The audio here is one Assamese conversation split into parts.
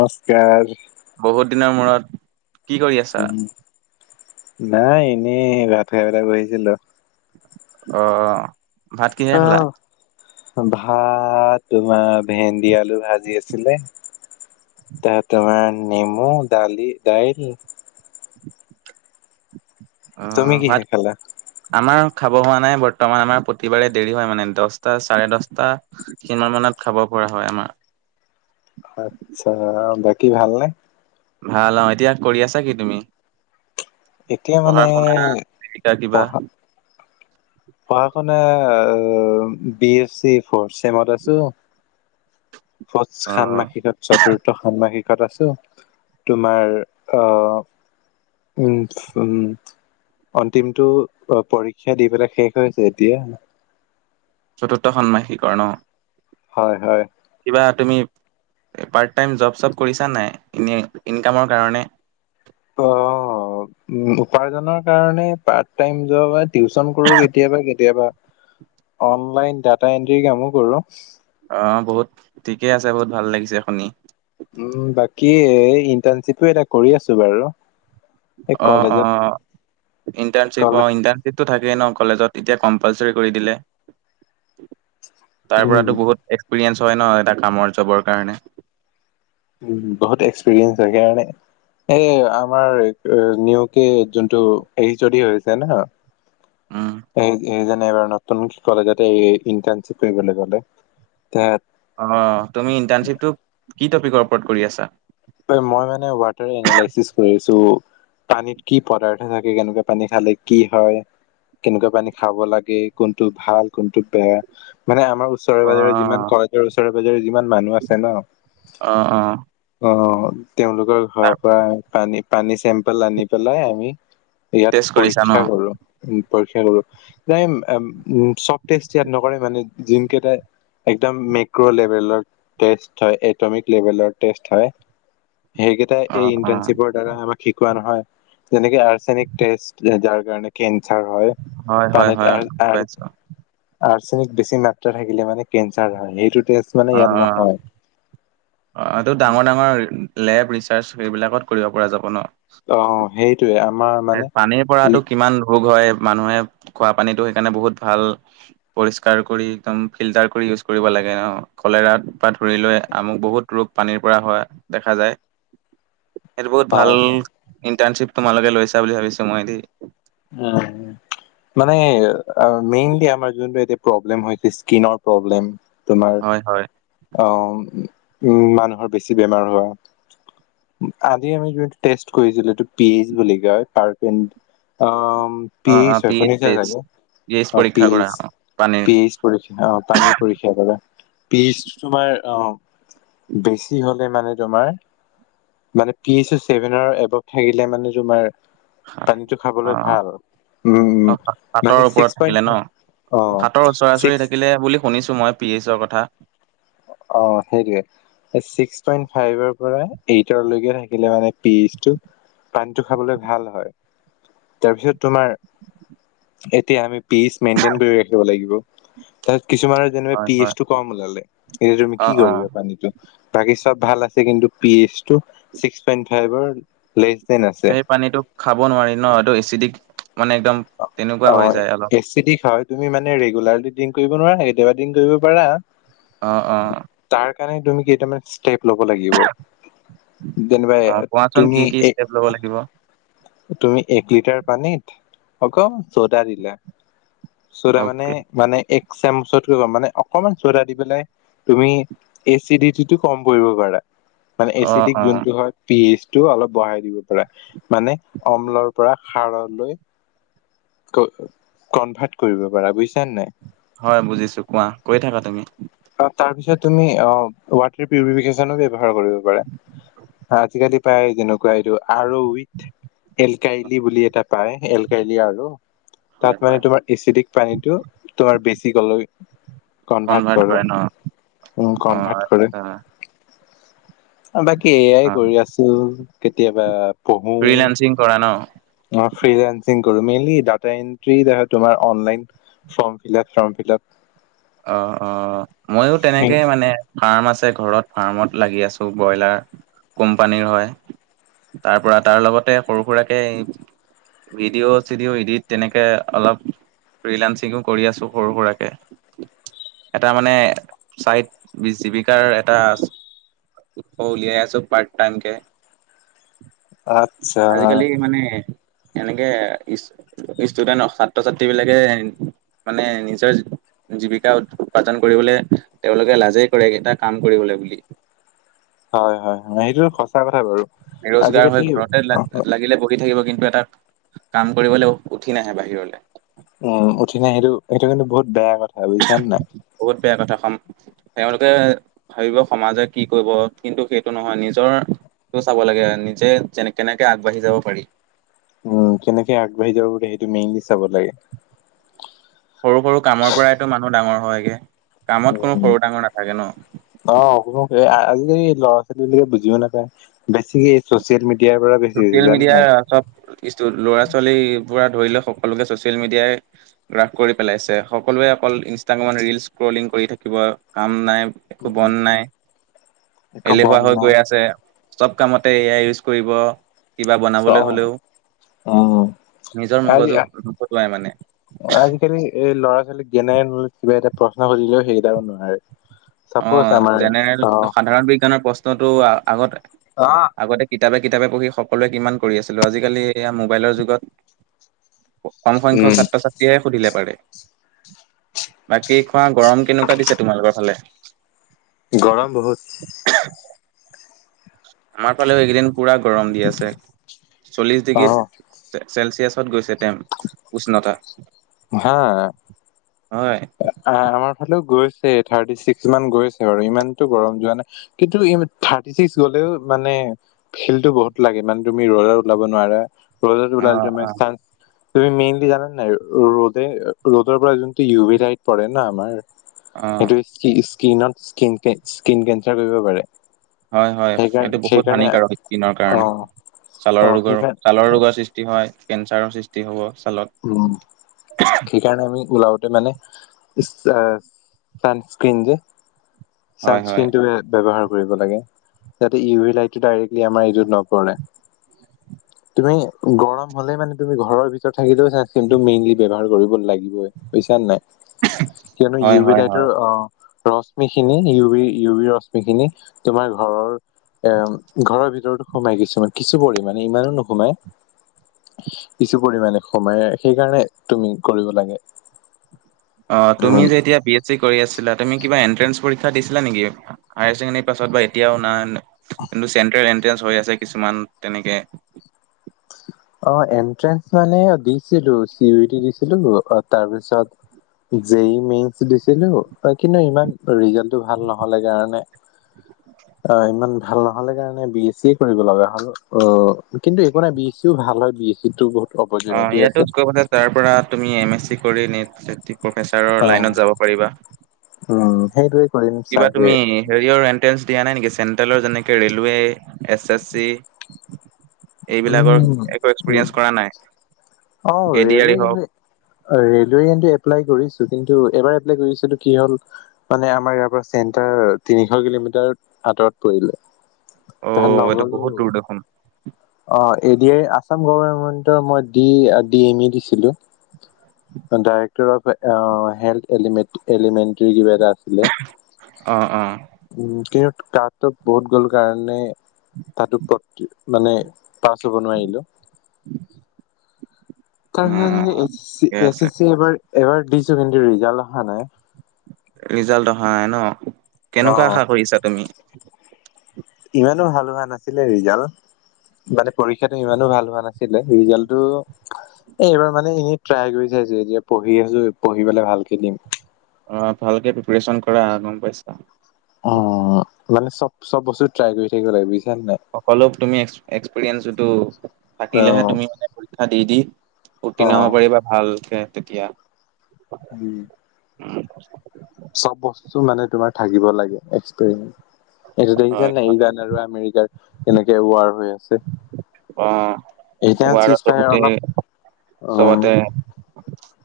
নমস্কাৰ। বহুত দিনৰ মূৰত কি কৰি আছা? উম, নাই এনেই ভাত খেটা বহিছিলো। অ' ভাত কিহে অ খালা। ভাত তোমাৰ ভেন্দি আলু ভাজি আছিলে। তাৰ তোমাৰ নেমু দালি দাইল। তুমি অ' কিহে ভাত খালা আমাৰ খাব হোৱা নাই বৰ্তমান আমাৰ প্ৰতিবাৰে দেৰি হয় মানে দহটা চাৰে দহটা সমান মানত খাব। কৰা হয় আমাৰ। আচ্ছা, বাকী ভাল নাই। ভাল অ' এতিয়া কৰি আছা কি তুমি? এতিয়া মানে পঢ়া-শুনা, কিবা পঢ়া-শুনা বি এছ চি ফৰ্থ চেমত আছো। ফথ, অ' ষান্মাসিকত চতুৰ্থ ষান্মাসিক তাত আছো, তোমাৰ আহ উম, উম। অন্তিমটো, পৰীক্ষা দি পেলাই শেষ হৈছে এতিয়া। চতুৰ্থ ষন্মাসিষকৰ ন? হয়, হয়। কিবা তুমি পাৰ্ট টাইম জব-চব কৰিছা নাই? এনে ইনকামৰ কাৰণে। অ, উ, উপাৰ্জনৰ কাৰণে পাৰ্ট টাইম জব টিউচন কৰো কেতিয়াবা, কেতিয়াবা অনলাইন ডাটা এন্ট্ৰি কামো কৰো। অ, বহুত ঠিকে আছে বহুত ভাল লাগিছে শুনি। উম, বাকী এই ইণ্টাৰ্ণশ্বিপো এটা কৰি আছো বাৰু। এই অ, অ, কলেজত ইণ্টাৰ্ণশ্বিপ, কলেজ ইণ্টাৰ্ণশ্বিপটো থাক যিয়ে নহওঁক কলেজত, এতিয়া কম্পালচাৰি কৰি দিলে, তাৰ উম পৰাটো বহুত এক্স পিৰিয়েঞ্চ হয় ন, এটা কামৰ জবৰ কাৰণে। উ, বহুত এক্সপিৰিয়েন্ঞ্চ হয়, সেই কাৰণে এ আমাৰ নিওকে, যোনটো এইচ অ ডি হৈছে ন উম এই এই নাই বাৰু, নতুন কলেজত এই ইণ্টাৰ্ণচিপ কৰিবলৈ গলে অ কত কৰি আছা? মই মানে ৱাটাৰ এনালাইচিস কৰি আছো। পানীত কি পদাৰ্থ থাকে, কেনেকুৱা পানী খালে কি হয় কেনেকুৱা পানী খাব লাগে, কোনটো ভাল, কোনটো বেয়া, মানে আমাৰ অ ওচৰে-পাজৰে যিমান কলেজৰ ওচৰৰে-পাজৰে যিমান মানুহ আছে ন অ অ অ, তেওঁলোকৰ তাৰ ঘৰৰ পৰা পানী, পানী চেম্পেল আনি পেলাই আমি ইয়াত টেষ্ট কৰিছা ন পৰীক্ষা কৰো। উ, পৰীক্ষা কৰো, চব টেষ্ট ইয়াত নকৰে মানে যোনকেইটাই একদম মেক্ৰ লেভেলৰ টেষ্ট হয়, এটমিক লেভেলৰ টেষ্ট হয়। সেইকেইটা অ এই অ ইণ্টাৰ্ণশ্বিপৰ দ্বাৰা আমাক শিক পোৱা নহয়, যেনেকে আৰ্ছেনিক টেষ্ট যাৰ কাৰণে কেন ছাৰ হয়, হয় হয় হয় পানীত গম পাইছো আৰ্চেনিক বেছি মাত্ৰা থাকিলে মানে কেঞ্চাৰ হয়, সেইটো টেষ্ট মানে অ, ইয়াত নহয়। অ, অ, এইটো ডাঙৰ-ডাঙৰ লেব ৰিচাৰ্চ এইবিলাকত কৰিব পৰা যাব ন? অ, সেই পানীৰ পৰাটো কিমান ভোগ হয় মানুহে খোৱা পানীটো সেইকাৰণে বহুত ভাল পৰিষ্কাৰ কৰি একদম ফিল্টাৰ কৰি ইউজ কৰিব লাগ লাগে ন, কলেৰা বা ধৰি লৈ আমুক বহুত ৰোগ পানীৰ পৰা হোৱা দেখা যায়। সেইটো বহুত ভাল হয় ইণ্টাৰ্ণশ্বিপ তোমালোকে লৈছা বুলি ভাবিছো মই দেই। অ, মেইনলি আমাৰ যোনটো এতিয়া প্ৰব্লেম হৈছে, স্কিনৰ প্ৰব্লেম হয়, হয়। আহ, উ, মানুহৰ বেছি বেমাৰ হোৱা। আজি আমি এটা টেষ্ট কৰিছিলোঁ, পি এছ বুলি কয়, তাৰপিন পি অ অ এইচ হয়, পি শুনিছা এইচ চাগে। এইচ অ, পি পৰীক্ষা কৰা এইচ, অ পানীৰ পি এইচ পৰীক্ষা, অ, পানী পৰীক্ষা কৰে, পি এইচ তোমাৰ অ, বেছি হলে মানে তোমাৰ মানে পি এইচৰ চছেভেনৰ এবভ থাকিলে মানে তোমাৰ পানীটো অ খাবলৈ ভাল, উম, উম, মানে ছিক্স পইন্ট ফাইফ হাতৰ ওচৰা ওচৰি থাকিলে বুলি শুনিছোঁ মই, পি এইছৰ কথা। অ', সেইটোৱে ছিক্স পইণ্ট ফাইভৰ পৰা এইটৰ লৈকে থাকিলে মানে পি এইচ টো পানীটো খাবলৈ ভাল হয় তাৰপিছত তোমাৰ এতিয়া আমি পি এইচ মেইনটেইন কৰি ৰাখিব লাগিব। তাৰিছত কিছুমানৰ যেনিবা হয় হয় পিএইচ টো কম ওলালে এতিয়া তুমি অ কি অ কৰিবা, পানীটো? বাকি চব ভাল আছে কিন্তু পি এইচ টো ছিক্স পইণ্ট ফাইভাৰ লেছ। দেন আছে সেই পানীটো খাব নোৱাৰি ন এইটো এচিডিক মানে একদম অ তেনেকুৱা হৈ যায় অলপ। এচিডিক হয় তুমি মানে ৰেগুলাৰলি ড্ৰিংক কৰিব নোৱাৰা কেতিয়াবা ড্ৰিং কৰিব পাৰা। অ', অ', সেইকাৰণে তুমি কেইটামান ষ্টেপ লব লাগিব যেনিবা অ কোৱাচোন কি তুমি কি এ ষ্টেপ ল'ব লাগিব তুমি এক লিটাৰ পানীত অ'ক ছ'ডা দিলা- ছ'ডা মানে অকে মানে এক- চামুচতকৈ কম মানে অকমান ছ'ডা দি পেলাই তুমি এচিডিটিটো কম পৰিব পাৰা। মানে অ এচিডিক অ যোনটো হয় পি এইচ টো অলপ বঢ়াই দিব পাৰা, মানে অমলৰ পৰা সাৰলৈ কনভাৰ্ট কৰিব পাৰা বুজিছা নাই? হয় বুজিছোঁ কোৱা কৈ থাকা তুমি তাৰ পিছত তুমি অ', [unintelligible] পিউৰিফিকেশ্যনো ব্যৱহাৰ কৰিব পাৰা। আজিকালি প্ৰায় যেনেকুৱা এইটো আৰু উইথ এল কাইলি বুলি এটা পাৰে এল কাইলি আৰু হয় তাত হয় মানে তোমাৰ এচিডিক পানীটো তোমাৰ বেছি গল কনভাৰ্ট কৰো কৰে ন উম, অ কনভাৰ্ট কৰে। আচ্ছা বাকী এয়াই অ কৰি আছোঁ কেতিয়াবা ফ্ৰিলানসিং কৰা ন? অ', ফ্ৰিলান্সিং কৰোঁ, মেইনলি ডাটা এণ্ট্ৰি থাকে তোমাৰ online form fill up form fill up অ', অ', ময়ো তেনেকে মানে ফাৰ্ম আছে ঘৰত ফাৰ্মত লাগি আছোঁ ব্ৰইলাৰ কোম্পানীৰ হয় তাৰ পৰা তাৰ লগতে সৰু সুৰাকে ভিডিঅ' চিডিঅ ইডিট তেনেকে অলপ ফ্ৰিলান্সিং ও কৰি আছোঁ সৰু সুৰাৰাকে। এটা মানে চাৰি বিশ জীৱিকাৰ এটাৰ হ, উলিয়াই আছোঁ পাৰ্ট টাইম কে আচ্ছা আজিকালি মানে এনেকে ষ্টুডেন্ট ছাত্ৰ ছাত্ৰী বিলাকে মানে নিজৰ জীৱিকা উৎপাজন কৰিবলৈ তেওঁলোকে লাজেই কৰে এটা কাম কৰিবলৈ বুলি। হয় হয় হয় সেইটো সঁচা কথা বাৰু। বেৰজগাৰ হৈ ঘৰতে আজিকালি লাগিলে বগি থাকিব কিন্তু এটা কাম কৰিবলৈ উঠি নাহে বাহিৰলৈ উম, উঠি নাহিলেওঁ সেইটো কিন্তু বহুত বেয়া কথা বুজিছানে নাই বহুত বেয়া কথা হম তেওঁলোকে ভাবিব সমাজে কি কৰিব কিন্তু সেইটো নহয় নিজৰ টো চাব লাগে নিজে যেনে কেনেকে আগবাঢ়ি যাব পাৰি। উম, কেনেকে আগবাঢ়ি যাব পাৰি সেইটো মেইনলি চাব লাগে। সৰু সৰু কামৰ পৰাইতো মানুহ ডাঙৰ হয়গে কামত কোনো উম, সৰু ডাঙৰ নাথাকে ন অ, [unintelligible] আজি ল'ৰা ছোৱালীে বুজিও নাপায় বেছি ছ'চিয়েল মিডিয়া মিডিয়াৰ পৰা ছ'চিয়েল মিডিয়াৰ চব [unintelligible] ল'ৰা ছোৱালী পুৰা ধৰিলৈ সকলোকে ছ'চিয়েল মিডিয়াই ৰাস কৰি পেলাইছে, সকলোৱে অকল ইনষ্টাগ্ৰামত ৰীলছ স্ক্ৰল কলিং কৰি থাকিব কাম নাই। একো উম বন নাই, একো এলেহুৱা বন হৈ নাই গৈ আছে। চব কামতে এ আই ইউজ কৰিব। কিবা বনাবলৈ হ'লেও। অ' নিজৰ আজি মগজু নখটোৱাই মানে আজিকালি এই ল'ৰা ছোৱালী বেলাগ কিবা এটা প্ৰশ্ন সুধিলেও সেইকেইটাও নোৱাৰে। অ, চাপ'জ আমাৰ জেনেৰেল অ সাধাৰণ বিজ্ঞানৰ প্ৰশ্নতটো আগতে অ' কিতাপে কিতাপে পঢ়ি সকলোৱে কিমান কৰি আছিলো আজিকালি মোবাইলৰ যুগত। কম সংখ্যক উম ছাত্ৰ ছাত্ৰীয়ে সুধিলে পাৰে। বাকী কোৱা গৰম কেনেকুৱা দিছে তোমালোকৰ ফালে? গৰম বহুত আমাৰ ফালেও এইকেইদিন পুৰা গৰম দি আছে। চল্লিশ অ ডিগ্ৰীত চেলচিয়াছ ত গৈছে তেওঁ উষ্ণতা হয়। হয় আমাৰ ফালেও গৈছে। থাৰ্টি ছিক্স মান গৈ আছে বাৰু ইমানটো গৰম যোৱা নাই কিন্তু ই থাৰ্টি ছিক্স গলেও মানে ফিলটো বহুত লাগে মানে তুমি ৰ'দত ওলাব নোৱাৰা ৰ'জত অ ওলালে অ তুমাৰ চা তুমি মেইনলি জানা নাই ৰ'দে ৰ'দৰ পৰা যোনটো ইউ ভাইট পৰে ন আমাৰ অ সেইটো স্কিনত স্কিন কেঞ্চাৰ কৰিব পাৰে। হয় হয়, সেইকাৰণে এইটো বহুত সেইকাৰণে হানিকাৰক স্কিনৰ অ কাৰণে। ছালৰ অ ৰোগৰ সেইকাৰণে ছালৰ ৰোগৰ সৃষ্টি হয়, কেঞ্চাৰৰ সৃষ্টি হ'ব। ছালত উম, সেইকাৰণে আমি ওলাওতে মানে চানস্ক্ৰিন যে হয় হয় চানস্ক্ৰিন ব্যৱহাৰ কৰিব লাগে যাতে ইউ ভেলাইটি ডাইৰেক্লি আমাৰ নপৰে। [inaudible] তুমি গৰম হ'লে মানে তুমি ঘৰৰ ভিতৰত থাকিলেও চান্সক্ৰিমটো মেইনলি ব্যৱহাৰ কৰিব লাগিবই বুইচানে নাই। কিয়নো হয় ইউ বি হয় হয় লাইটৰ অ' ৰশ্মি খিনি ইউৰি ইউৰি ৰশ্মি খিনি তোমাৰ ঘৰৰ অ, ঘৰৰ ভিতৰতো সোমাই কিছুমান কিছু পৰিমামানে ইমানো নোসোমায়। কিছু পৰিমানে সোমায় সেইকাৰণে তুমি কৰিব লাগে। অ, তুমি উম যে এতিয়া বি এছ চি কৰি আছিলা তুমি কিবা এন্ট্ৰেনচ পৰীক্ষা দিছিলা নেকি হাইচেকেন্দেৰি পাছত বা এতিয়াও না কিন্তু চেন্ট্ৰেল এনট্ৰেঞ্চ হৈ আছে কিছুমান তেনেকে অ, এনট্ৰেন্স মানে দিছিলো চি ইউটি দিছিলো অ' তাৰপিছত জেই ই মেইনচ দিছিলো কিন্তু ইমান ৰিজাল্টটো ভাল নহলে কাৰণে [inaudible] অ, ইমান ভাল নহ'লে কাৰণে বি এছ চি কৰিব লগা হ'ল অ কিন্তু একো নাই বি এ চিও ভাল হয় বি এচ চিটো বহুত অ' অপৰচুনিটি ইয়াতো আছে কৰি পেলাই তাৰ পৰা তুমি এম এছ চি কৰি নেট অ প্ৰফেচাৰৰ লাইনত যাব পাৰিবা। উম, সেইটোৱে। কৰিম কিবা চাগে তুমি হেৰিয়ৰ এণ্ট্ৰেন্স দিয়া নাই নেকি? চেন্ট্ৰেলৰ যেনেকে ৰেলৱে, এছ এছ চি। এইবিলাকৰ উম একো উম এক্সপিৰিয়েঞ্চ কৰা নাই। অ, এ ডি আৰ ৰেলৱে ই হওক কিন্তু ৰেলৱে কিন্তু এপ্লাই কৰিছো। কিন্তু এবাৰ এপ্লাই কৰিছিলো কি হ'ল মানে আমাৰ ইয়াৰ পৰা চেণ্টাৰ তিনিশ কিলোমিটাৰ আতৰত পৰিলে, অ তাহত এইটো নগলো। বহুত দূৰ দেখোন অ, এডি আৰ ই আছাম গভৰমেন্টৰ মই ডি ডি এম ই দিছিলো। ডাইৰেক্টৰ অফ হেল এলিমেন্টৰ কিবা এটা আ অহ - অহ। উম, কিন্তু কাতো বহুত গ'ল কাৰণে তাতো মানে পাছ হ'ব নোৱাৰিলো। [inaudible] তাৰ অ', ঠিকে পিছত এ - আছে এছিব এবাৰ দিছো কিন্তু ৰিজাল অহা নাই। ৰিজাল্ট অহা নাই ন অ কেনেকুৱা আশা কৰিছা তুমি? ইমানো ভাল হোৱা নাছিলে ৰিজাল্ট। মানে পৰীক্ষাতটো ইমানো ভাল হোৱা নাছিলে ৰিজাল্টটো। এইবাৰ মানে এনেই ট্ৰাই কৰি চাইছো, এতিয়া পঢ়ি আছো পঢ়ি পেলাই ভালকে দিম। ভালকে প্ৰিপেচন কৰা গম পাইছা। অ, মানে চব চব বস্তু ট্ৰাই কৰি থাকিব লাগে নে নাই? সকলো তুমি এক্সপিৰিয়েঞ্চটো অ থাকিলেহে তুমি, মানে পৰীক্ষা দি- দি অ উৰ্ত্তীণ হ'ব পাৰি ভালকে তেতিয়া উম, [unintelligible] চব বস্তু মানে তোমাৰ থাকিব লাগে এক্সপিৰেঞ্চ। এইটো হয়, দেখিছানে নাই হয়। ইৰাণ আৰু আমেৰিকাৰ কেনেকে ৱাৰ হৈ আছে। অ, এতিয়া চিজ ৱাৰটো ফায়াৰ গোটেই অলপ উম চবতে।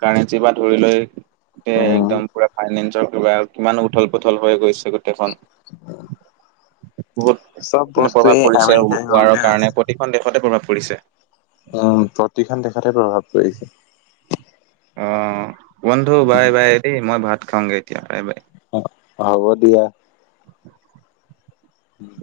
কাৰেঞ্চি বা ধৰি লৈ তে উম একদম পুৰা ফাইনেন্সৰ। কা আৰু কিমানো উথল-পুথল হৈ গৈছে গোটেইখন। [inaudible] বহুত চব মানে বস্তু প্ৰভাৱ এই পৰিছে আমেৰিকাই ৱাৰৰ কৰোতে কাৰণে, প্ৰতিখন দেশতে প্ৰভাৱ পৰিছে। অ, প্ৰতিখন দেশতহে প্ৰভাৱ পৰিছে। অ, বন্ধু বাই-বাই দেই মই ভাত খাওগে এতিয়া বাই - বাই। অ, হ'ব দিয়া। উম,